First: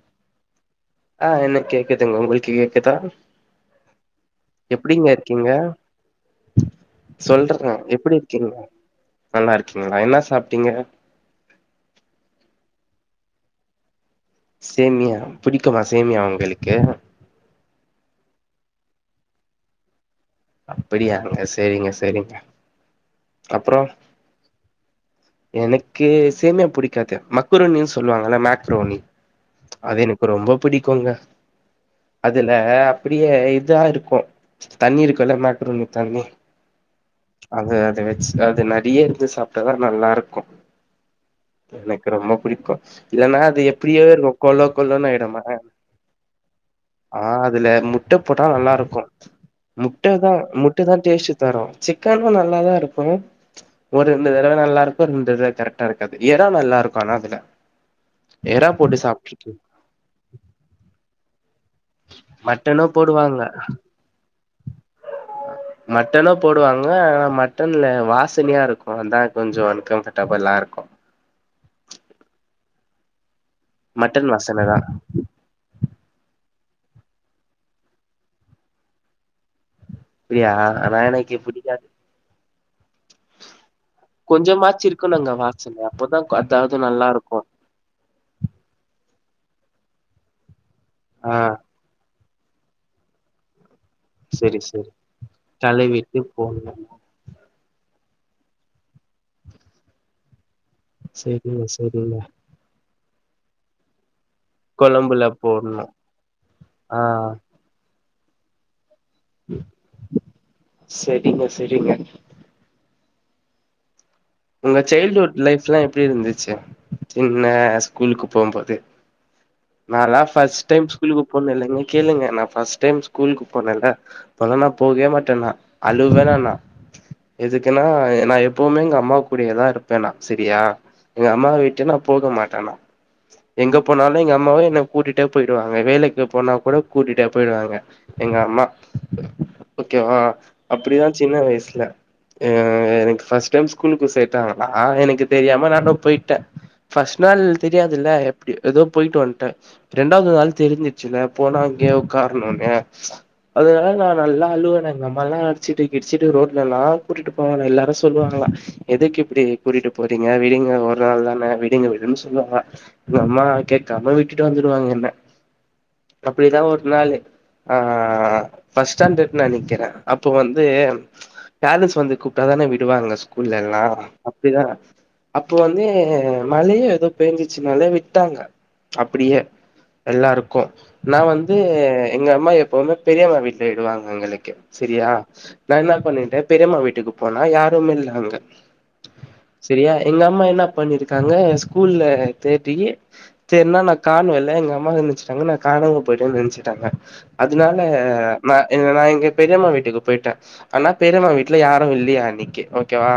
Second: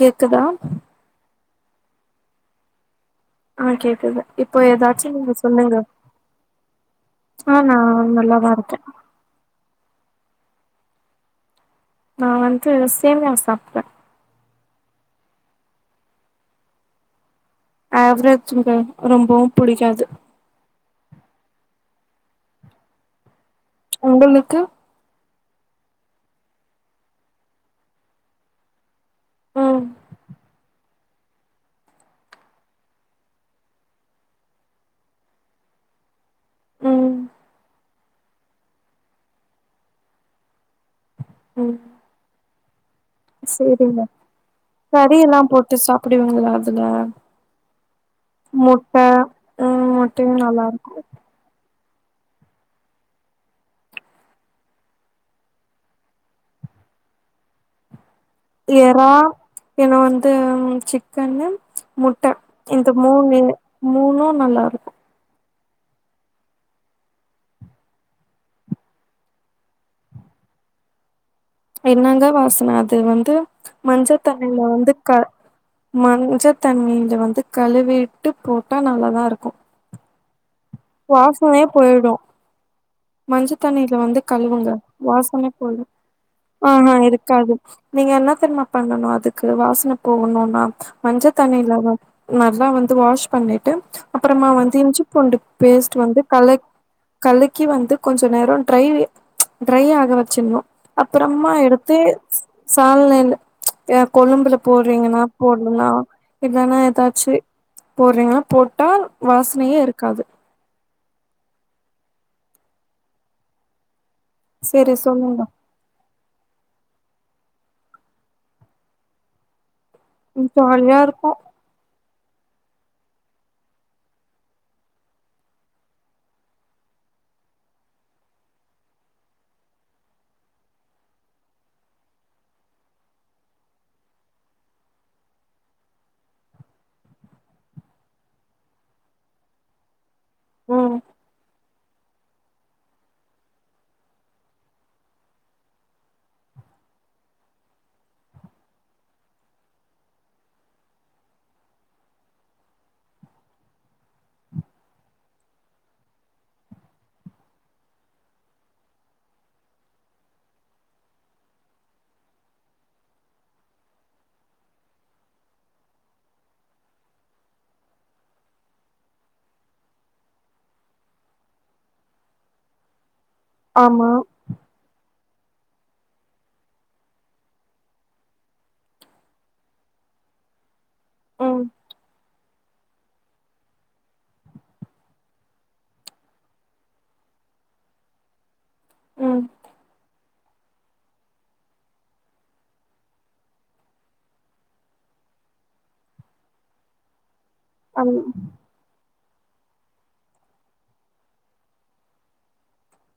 கேக்குதா ஆ எனக் கேக்குதுங்க உங்களுக் கேக்குதா ஆ கேக்குது இப்ப எப்டிங்க எதாச்சு நீங்க இருக்கீங்க சொல்லுங்க ஆ சொல்றங்க நா நல்லாதாருக்கே ஆ என்னா சாப்ட்டீங்க நா வந்து சேமியா சாப்ட்டே சேமியா பிடிக்குமா சேமியா உங்குளுக்கு ஆவ்ரேஜ்ச்சுங்க ரொம்போவு புடிக்காது அப்பிடியாங்க சேரிங்க செரிங்க உங்களுக்கு எனக்கு சேமியா புடிக்காது மக்ரூனின் சொல்லுவாங்கல்ல மேக்ரோனி ம் அது எனக்கு ரொம்போப் பிடிக்கூங்க அதுல அப்டியே இதா இருக்கூ தண்ணி இருக்கூல மேக்ரூணி தண்ணி ம் அத அத வச் அது நறைய இருந்து சாப்ட்டா தா நல்லார் கூ ம் எனக்கு ரொம்போ புடிக்கூ இல்லனா அது சேரிங்க எப்டியோ இருக்கூ கொல கொலனு கறி எல்லா ஆயிடுமா போட்டு சாப்டுவீங்களா அதுல ஆ அதுல முட்ட போட்டா முட்ட நல்லாருக்கூ ம் முட்ட தா முட்டையு நல்லா முட்ட தா இருக்கு டேஸ்ட்டு தரூ சிக்கனூ நல்லாதா இருக்கூ ஒரு ரெண்டு தடவ நல்லார் பொந்தது கரெக்டாருக்காது எறா நல்லாருக்கூ ஆனா அதுல போட்டு எறா சாப்ட்ருக்கே பின்ன வந்து சிக்கனு முட்ட மட்டனு இந்த மூனு போடுவாங்க மூனூ நல்லாருக்கூ மட்டனூ போடுவாங்க ஆனா மட்டன்ல வாசனையா இருக்கூ அதா கொஞ்சோ அன் கம்ஃபர்டபுலா இருக்கூ என்னங்க வாசன அது வந்து மஞ்ச மட்டன் தண்ணில வாசன தா வந்து க மஞ்சத் தண்ணில வந்து கழுவிட்டு போட்டா நல்லா தா இருக்கும் அப்டியா ஆனா எனக்கு வாசனயே புடிக்காது போயிடும் மஞ்ச ஞ்ச தண்ணியில வந்து கழுவுங்க கொஞ்சமாச்சு இருக்கணுங்க வாசன போயிடும் அப்பதா அதாவது ம்ஹூம் நல்லா இருக்கு இருக்காது நீங்க என்ன தெரிமா பண்ணணு அதுக்கு க்கு வாசன போகணுனா மஞ்ச ஆ தண்ணில நல்லா வந்து வாஷ் பண்ணிட்டு அப்றமா செரி வந்து செரி இஞ்சி பூண்டு பேஸ்ட் கழுவிட்டு வந்து கலை போடணு கலை கி வந்து கொஞ்சோ நேரோ ட்டை ட்ரை ஆக வச்சிடணும் அப்புறமா செரிங்க எடுத்து செரிங்க ஆன்லைன்ல கொழம்புல போடுறீங்கனா கொழம்புல போடணு போட்லயா இல்லனா ஆ எதாச்சு போடுறீங்கலா போட்டா வாசனையே இருக்காது செரிங்க செரிங்க உங்க சரி சைல்ட்டு வுட் சொல்லுங்க லைஃப் லா எப்டி இருந்துது சி சின்ன ஸ்கூலுக்கு போம் போது நாலா ம் ஃபர்ஸ்ட் டைம் ஜாலியா ஸ்கூலுக்கு இருக்கு போனது இல்லிங்க கேளுங்க நா ஃபஸ்ட் டைம் ஸ்கூலுக்கு போனேல அப்போ ல நா போகவே மாட்டேன்னா அழுவனா நா எதுக்குனா நா எப்வுமே எங்க அம்மா கூடியதா இருப்பேனா செரியா எங்க அம்மாவ விட்டு நா போக மாட்டேனா எங்க போனாலு எங்க அம்மாவு என்ன கூட்டிட்டே போயிடுவாங்க வேலைக்கு போனா கூட கூட்டிட்டே போயிடுவாங்க எங்க அம்மா ஓகே வா ம் அப்டிதா சின்ன வயசுல இல எனக்கு ஃபஸ்ட் டைம் ஸ்கூல் க்கு சே தட்டாங்களா எனக்கு தெரியாம நானு போயிட்ட ஃபஸ்ட் நாள் தெரியாதுல்ல எப்டி ஏதோ போயிட்டு வந்துட்ட ரெண்டாவது நாள் தெரிசிச்சிங்க போனா அங்கே உக்கார்ணுனு அதனால நா நல்லா அழுவனா எங்கம்மா எல்லா அடிச்சிட்டு கிடிச்சிட்டு ரோட்லல்லா கூட்டிட்டு போவாங்க எல்லாரு சொல்லுவாங்களா எதுக்கு இப்டி கூட்டிட்டு போறீங்க விடுங்க ஒரு நாள் தானே விடுங்க விடுன்னு சொல்லுவாங்க அம்மா கேட்கம அம்மா விட்டுட்டு வந்துடுவாங்க என்ன அப்டிதா ஒரு நாளு ஆ ஃபஸ்ஸ்டாண்டர்ட் நனைக்குற அப்போ வந்து பேரன்ஸ் வந்து கூப்டாதானே விடுவாங்க ஸ்கூல் னா ஆமா அப்டிதா அப்போ வந்து மழையு ஏதோ பெஞ்சிச்சுனால விட்டாங்க அப்டியே எல்லாருக்கு நா வந்து ம் எங்க அம்மா எப்பவுமே பெரியம்மா வீட்டுல விடுவாங்க எங்களுக்கு செரியா நா என்ன பண்ணிட்ட பெரியம்மா வீட்டுக்கு போனா யாருமே இல்ல அங்க ம் செரியா எங்க அம்மா என்ன பண்ணிருக்காங்க ஸ்கூல்ல தேடி தேர்னா நா காணோல எங்க அம்மா நினச்சுட்டாங்க நா காணம போய்டேன்னு நினச்சிட்டாங்க அதனால அது நா நா எங்க பெரியம்மா வீட்டுக்கு போயிட்ட ஆனா பெரியம்மா வீட்டுல யாரு இல்லயா அன்னிக்கு ஓகேவா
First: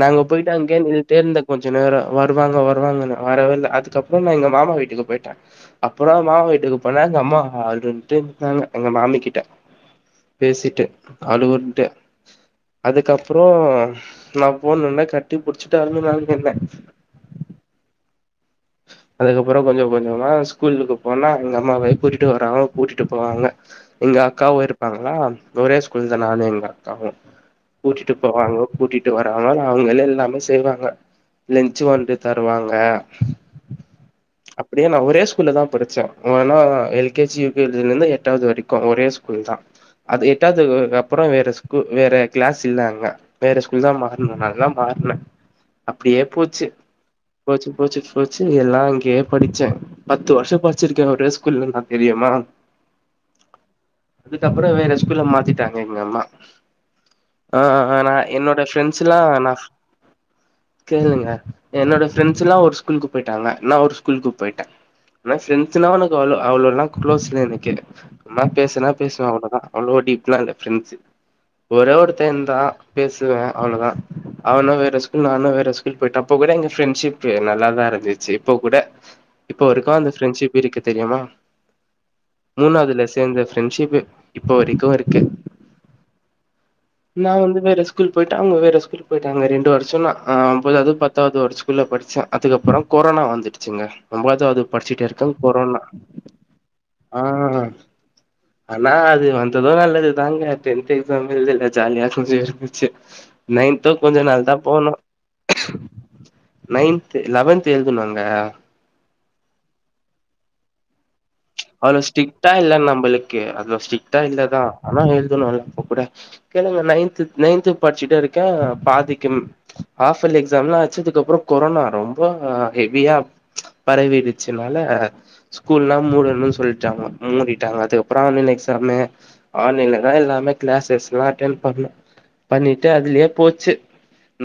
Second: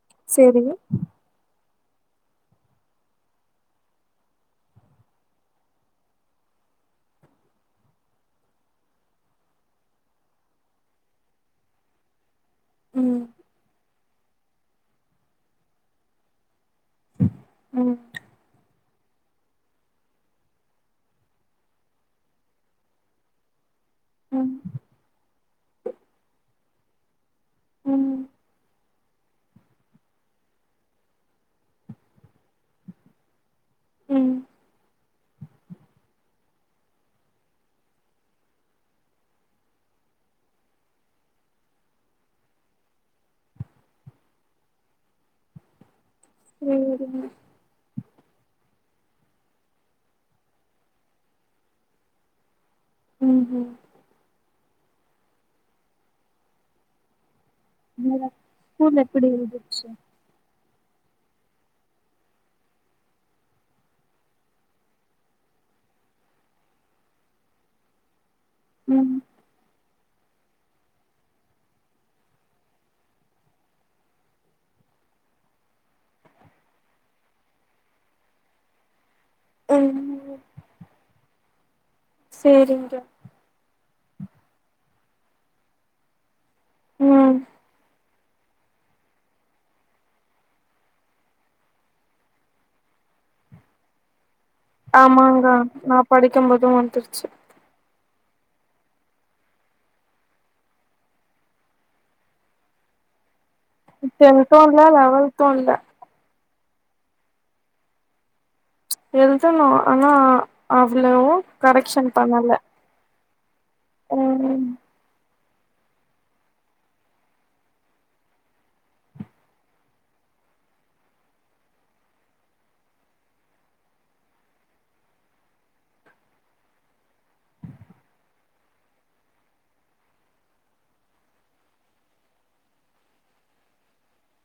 நா அங்க போயிட்டு சரி அங்கே நின்னுட்டே இருந்த கொஞ் கொஞ்ச நேரோ வருவாங்க வருவாங்கன்னு வரவேல்ல அதுக்கப்றோ நா எங்க மாமா வீட்டுக்கு போயிட்ட அப்றோ மாமா வீட்டுக்கு போனா எங்க அம்மா அளுதுட்டு இருந்தாங்க எங்க மாமி கிட்ட பேசிட்டு அளுவுட்டு ம் அதுக்கப்றோ நா போணுனா கட்டி புடிச்சுட்டு [unintelligible] என்ன உம் அதுக்கப்றோ கொஞ்சோ கொஞ்சமா ஸ்கூல்லுக்கு போனா அங்க அம்மாவே கூட்டிட்டு வருவாங்க கூட்டிட்டு போவாங்க எங்க ம் அக்காவு இருப்பாங்களா ஒரே ஸ்கூல தா நானு எங்க அக்காவு கூட்டிட்டு ம் போவாங்க கூட்டிட்டு வராங்க அவங்களே எல்லாமே செய்வாங்க லேன்சு வண்டு தருவாங்க ம் அப்டியா நா ஒரே ஸ்கூல்ல தா படிச்ச ன்னா L K G U K G இருந்து எட்டாவது வரைக்கோ ஒரே ஸ்கூல் தா அது எட்டாவதுக்கு அப்றோ வேற ஸ்கூ வேற கிளாஸ் இல்ல அங்க வேற ஸ்கூல் தா மாறனோ நால தா மாறுன அப்டியே போச்சு சேரிங்க போச்சு போச்சு ச்சு எல்லா அங்கேயே படிச்ச பத்து வருஷோ படிச்சிருக்கே ஒரே ஸ்கூல்ல தா தெரியுமா உம் உம் து அப்றோ வேற ஸ்கூல்ல மாத்திட்டாங்க எங்க அம்மா ஆ ஆ ஆ நா வேற என்னோட ஸ்கூல் ஃப்ரெண்ட்ஸ்ல்லா எப்டி நா இருந்துச்சு கேளுங்க என்னோட ஃப்ரெண்ட்ஸ் எல்லா ஒரு ஸ்கூலுக்கு போயிட்டாங்க நா ஒரு ஸ்கூலுக்கு போயிட்ட ஆனா ஃபரெண்ட்ஸ் ல அவ அவளோ எல்லா குளோஸ் இல்ல எனக்கு ம்மா பேசுனா ம் பேசுவ அவ்ளோதா அவ்ளோ டீப்லா இல்ல ஃப்ரெண்ஸ்சு ஒரே ஒருத்த இருந்தா பேசுவ அவ்ளோதா அவனு வேற ஸ்கூல் நானு வேற ஸ்கூல் போயட்டு அப்ப கூட எங்க ஃப்ரெண்ட்ஷிப் நல்லா நல்லாருதுசிச்சு இப்போ கூட இப்ப வரிகோ அந்த ம் பிரெண்ட்ஸுப் இருக்கு தெரியுமா சேரிங்க மூணாவதுல சேர்ந்த ஃரெண்ட்ஷிப்பு இப்ப வரிக்கு இருக்கு நா ம் வந்து வேற ஸ்கூல் போயிட்டு அவங்க வேற ஸ்கூல் போயிட்டாங்க ரெண்டு வருஷந்தா ஹ ஒன்பதாது பத்தாவது ஒரு ஸ்கூல்ல படிச்ச அதுக்கப் புறம் கொரோனா வந்துடுச்சுங்க [unintelligible] படிச்சுட்டு இருக்கே ஆமாங்க கொரோனா நா படிக்கும்போதும் ஆ வந்துருச்சு ஆனா அது வந்தது நல்லது தாங்க டென்த் எக்ஸாம் எல்தல ஜாலியா [unintelligible] கொஞ்ச நாள் தா டென்த்து இல்ல லெவன்த்து இல்ல நைன்த்து லெவன்த்து எல்துனங்க எல்தணோ ஆனா அவ்லவு அவ்ளோ ஸ்டிக்டா இல்ல நம்பலக்கு அதுஸ்டிக்டா இல்லதா ம் ஆனா எல்தனோல [unintelligible] நைன்த்து நைன்த்து படிச்சிட்டுருக்க பாதிக்கும் ஆபெய்லி எக்சாம்ல வச்சதுக்கப்ற கொரோனா ரொம்ப ஹெவியா பரவிடுச்சுனால ஸ்கூல்லா மூடனு னு சொல்டாங்க மூடிட்டாங்க அதுகப்றோ ஆன்லைன் எக்சாமு ஆன்லைன்லதா எல்லாமே க்ளாசஸ்லா அட்டன் பன்னோ பன்னிட்டு அதிலயே போச்சி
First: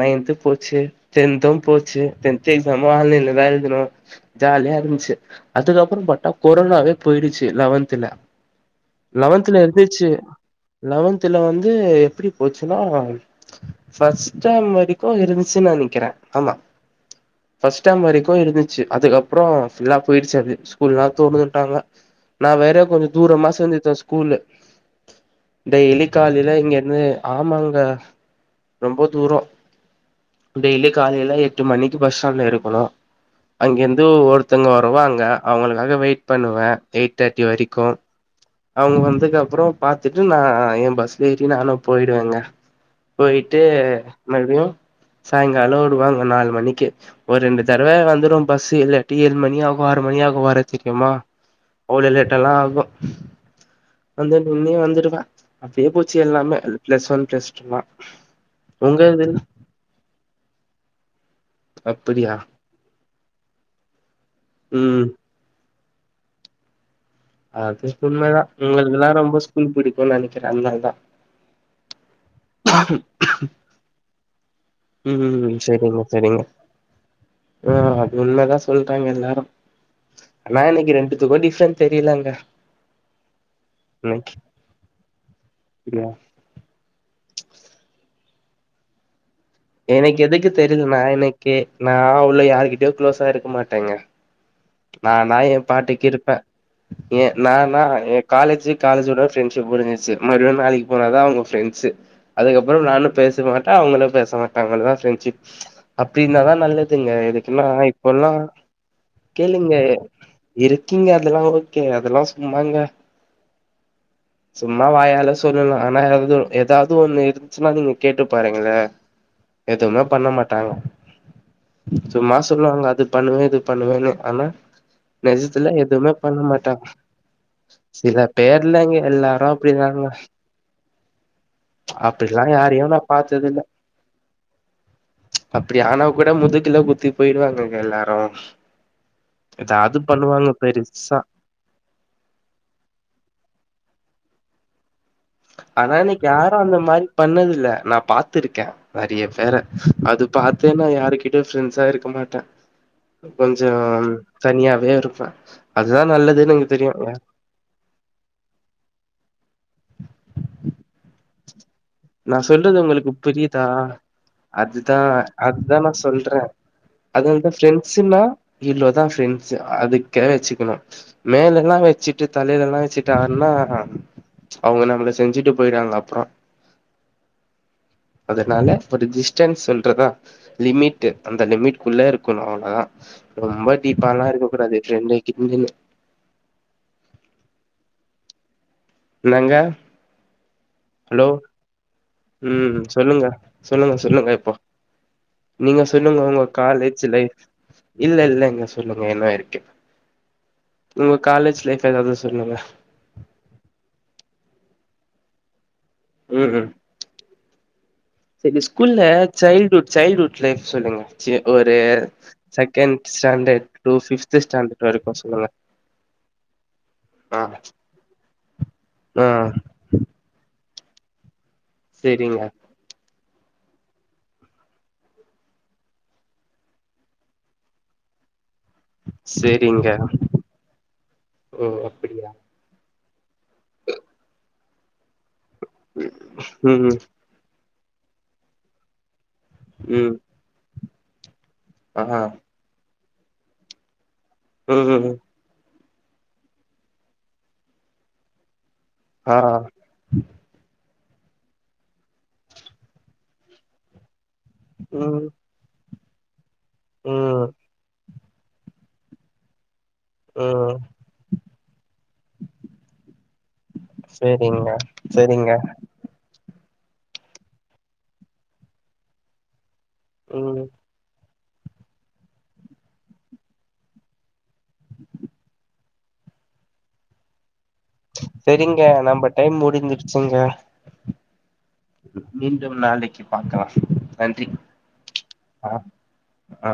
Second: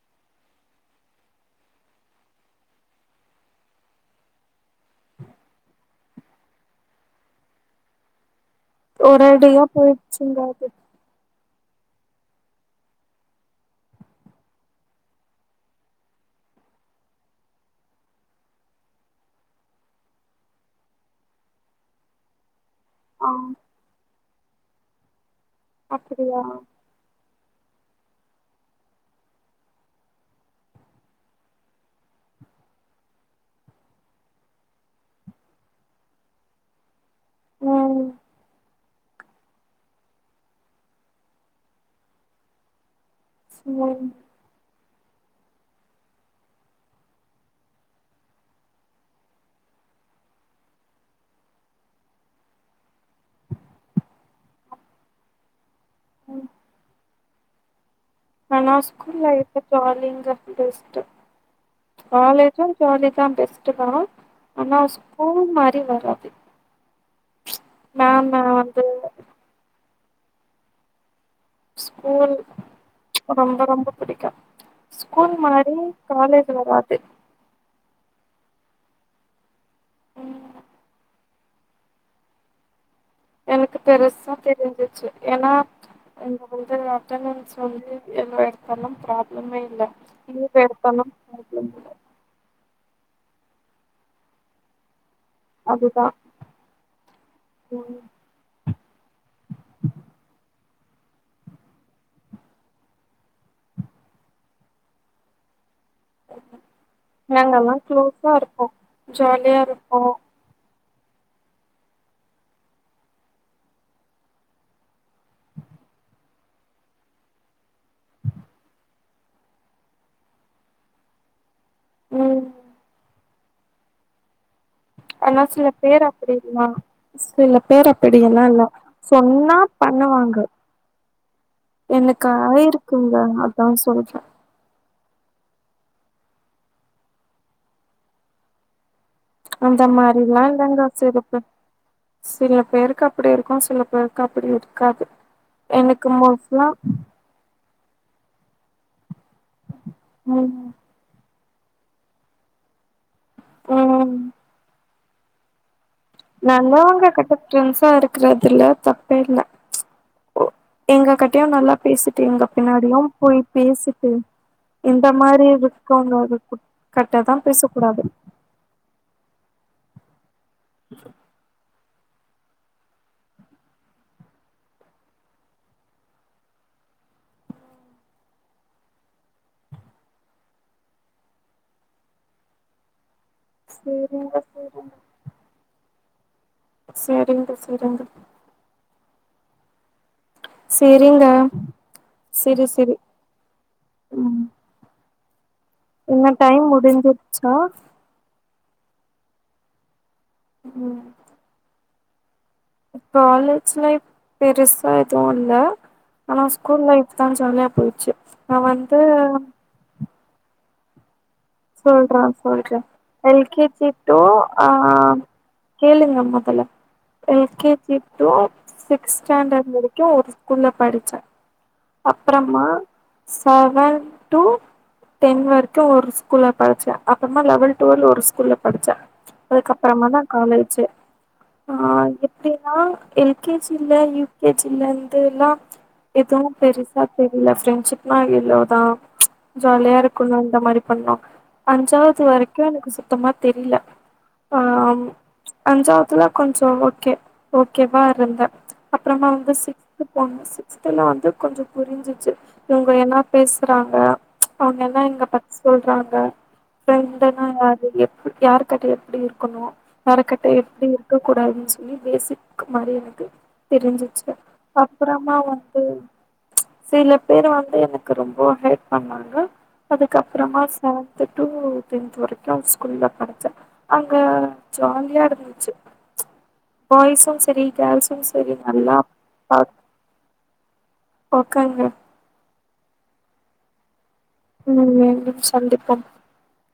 நைன்த்து போச்சி டென்த்தும் போச்சி டென்த்து எஃசாமு ஆன்லைன்லதா எல்துனோ ஜாலியாருஞ்சு அதுக்கப்புறோ பாத்தா [unintelligible] கொரோனாவே போயிடுச்சு லெவன்துல லெவன்துல ஒரேடியா இருந்துச்சு போயிடுச்சுங்க அது லெவன்துல வந்து எப்டி போச்சுனா ஃபஸ்ட் டர்ம் வரைக்கு இருந்துச்சின்னு நெனைக்கிற ஆமா ஃபஸ்ட் டர்ம் வரைக்கு இருந்துச்சு அதுக்கப்றோ ஃபுல்லா போய்ருச்சு அது ஸ்கூல்லா [unintelligible] ட்டாங்க நா வேற கொஞ்ச ஆ தூரமா [unintelligible] ஸ்கூலு டெய்லி அப்டியா காலைல இங்கருந்து ஆமாங்க ரொம்ப தூரோ டெய்லி காலைல எட்டு மணிக்கு பஸ் ஸ்டாண்ட்ல இருக்கணு அங்கேருந்து ஒருத்தங்க வருவாங்கே அவங்களுக்காக வெயிட் பண்ணுவே எயிட் தேர்ட்டி வரிக்கு ம் அவுங்க வந்து அதுக்கப்றோ பாத்துட்டு நா ஏ பஸ்ல ஏறி நானு போயிடுவேங்க போயிட்டு சேரிங்க மறுபடியு சாய்ங்கால வருவாங்க நாலு மணிக்கு ஒரு ரெண்டு தரவ வந்துரு பஸ்ஸு இல்லாட்டி ஏழு மணி ஆகு ஆறு மணி ஆகு வரத் எம்மா அவ்ளோ லேட்டாலா ஆகு வந்து [unintelligible] வந்துருக்கே அப்டியே போச்சி எல்லாமே ப்ளஸ் ஒன் ப்ளஸ் டூலா நா நா உங்க ஸ்கூல் இதுல லைஃப் ஜாலிங்க பெஸ்ட்டு அப்படியா காலேஜு ஜாலி தா பெஸ்ட்டு தா ஆனா ம் ஸ்கூல் மாரி வராது அது மேம உண்மதா வந்து உங்களுக்கெல்லா ரொம்ப ஸ்கூல் பிடி குனு நெனைக்கிற அதனால் தா ஸ்கூல் ரொம்ப ரொம்ப பிடிக்கு ஸ்கூல் ம் மாரி சரிங்க சரிங்க காலேஜ் வராது ஆ அது உண்மதா சொல்றாங்க எல்லாரு ம் ஆனா எனக்கு ரெண்டு எதுவு டிஃப்ரெண்ட் தெரியலங்க எனக்கு பெருசா எனக்கு தெரிஞ்சிச்சு ஏன்னா யா இங்க வந்து அட்டென்ட் சொல்லி எவ்ளோ எடத்தல்லா ப்ரா எனக்கு எதுக்கு தெரியுதுனா எனக்கு ப்ராப்ளம் இல்ல நா அவ்ளோ யாருகிட்டயோ க்ளோஸா இருக் மாட்டேங்க நானா ஏ அதுதா பாட்டுக்கிருப்பே ஏ நானா ம் எ காலேஜு காலேஜோட ஃரெண்ட்ஷிப் முடிஞ்சிருச்சு மறுபுடியு நாளைக்கு அவ்ளோ தா அவங்க ஃரெண்ட்ஸ்ஸு அதுக்கப்பற நானு பேசமாட்ட அவங்களு பேச மாட்டாங்க இவ்ளோதா ஃப்ரெண்ட்ஷிப் அப்டின்னாதா நல்லதுங்க இதுக்கெல்லா இப்பல்லா யா கேளுங்க இருப்போ இருக்கீங்க அதெல்லா ஓகே அதெல்லா சும்மாங்க சும்மா வாயால சொல்லலா ஆனா எதும் எதாது ஒன்னு இருந்துச்சுன்னா அத நீங்க கேட்டு பாருங்களே எதுவுமே பண்ண மாட்டாங்க சும்மா ம் சொல்வாங்க அது பண்ணுவே இது பண்ணுவேனு ஆனா ஆனா சில நெஜத்துல பேர் எதுவுமே அப்டி பண்ண னா மாட்டாங்க சில பேர் அப்பிடி சில எல்லா இல்ல பேர்லங்க எல்லாரு சொன்னா அப்டிதாங்க பண்ணுவாங்க எனக்கு அப்டிலா யாரையு நா ஆயிருக்குங்க பாத்ததில்ல அதா சொல்றே அப்டி ஆனா கூட முதுக்குல குத்தி போயிடுவாங்கங்க எல்லாரு அந்த எதாவது மாரில்லா பண்ணுவாங்க இல்லிங்க பெருசா சில பேர் சில பேருக்கு அப்டி இருக்கு சில பேரு அப்டி இருக்காது ஆனா எனக்கு யாரு அந்த மாரி பண்ணதில்ல நா பாத்துருக்க நெறைய வேற அது ம் பாத்தேன்னா யாருக்கி ப்ரெண்ட்ஸா இருக்க மாட்ட கொஞ்சோ ம் தனியாவே ப்ப நல்லவங்க கட்ட ப்ரண்ட்ஸா இருக்கறதுல தப்பே இல்ல ஓ எங்க கட்டயு நல்லா பேசிட்டு நா எங்க சொல்றது பின்னாடியு உங்களுக்கு போய் புரியுதா பேசிட்டு அதுதா இந்த மாரி அத்தா நா சொல்ற இருக்கவங்க கிட்டதா அததுதான் பேசக்கூடாது ப்ரெண்ட்ஸ்சுனா இவ்ளோதா ஃப்ரண்ட்ஸ்சு அது கேரச்சு க்கணு மேலல்லா வெச் வெச்சிட்டு தல லெல்லா வெச்சுட்டு ஆட்னா அவங்க நம்மள செஞ்சுட்டு போயிறாங்க அப்றோ அதனால ஒரு டிஸ்டன்ஸ் சொல்றதா லிமிட்டு அந்த லிமிட்குள்ள இருக்கணு அவ்ளோதா ரொம்ப டீப்பாலா சேரிங்க இருக்க சேரிங்க கூடாது ப்ரெண்டு கிண்டுனு சேரிங்க சேரிங்க இன்னங்க செரிங்க உம் சொல்லுங்க சொல்லுங்க சொல்லுங்க ம் இப்போ நீங்க சொல்லுங்க என்ன உங்க டைம் காலேஜ் லைஃப் முடிஞ்சிருச்சா இல்ல இல்லங்க சொல்லுங்க இன்னு இருக்கு உங்க காலேஜ் லைஃப் கா எதாவ்து சொல்லுங்க காலேஜ் லைப் பெருசா எதுவு இல்ல ஆனா ஸ்கூல் லைப் தா [unintelligible] நா செரி வந்து ஸ்கூல்ல சைல்டுஹுட் சைல்டுஹுட் லைஃப் சொல்லுங்க சி ஒரு சொல்றே சொல்றே second standard LKG to fifth standard அஹ வரைக்கு சொல்லுங்க கேளுங்க மொதல்ல ஆ எலேஜி டு சிக் ஆ ஸ்டாண்டர்ட் வரைக்கு ஒரு ஸ்கூல படிச்சே சரிங்க அப்புறமா சவன் டு டென் வர்க்கு ஒரு ஸ் ஸ்கூல படிச்ச அப்றமா லெவல் டுவல் ஒரு ஸ்கூல்ல படிச்ச சரிங்க அதுக்கப்பறமா தா காலேஜு ஓ ஆ அப்படியா எப்டின்னா எல் கே ஜி ல யூ கே ஜி ல வந்துலா எதுவு ம் பெரிசா தெரிய்ல ஃப்ரெண்ட் ஷிப்னா இவ்ளோ தா ஜால்யா ம் இருக்குணு இந்த மாரி பண்ணோ ஆ அஞ்சாவுது வரக்கு எனக்கு சு சுத்தமா தெரில ஆ ம் ம் அஞ்சாவதுல கொஞ்சோ ஓகே ஓகேவா இருந்த அப்புறமா ஆ வந்து சிக்ஸ்த்து போன சிக்ஸ் த்ல வந்து கொஞ்சோ புரிஞ்சிச்சு இவங்க என்னா பேசுறாங்க அவங்க என்னா எங்க ம் பத் சொல்றாங்க ஃப்ரெண்டுனா ம் யாரு இல்ல யாரு கிட்ட எப்டி இருக்கணு யாரு கிட்ட ம் எப்டி இருக்க கூடாதுன்னு சொல்லி பேசிக் மாரி எனக்கு தெரிஞ்சிச்சு சரிங்க அப்பறமா சரிங்க வந்து சில பேரு வந்து எனக்கு ரொம்ப ஹெல்ப் பண்ணாங்க அது அதுக்கப்பறமா ம் செவன்த்து டூ டென்த் வரைக்கு ஒரு ஸ்கூல்ல படிச்ச அங்க ஜாலியா இருந்துச்சு பாய்ஸு சரி கேர்ள்ஸு சரி சரிங்க நல்லா நம்ம டைம் பாத் முடிஞ்சுடுச்சுங்க ஓகேங்க நாளைக்கு பாக்கலா மீண்டும் சந்திப்பம் ஆ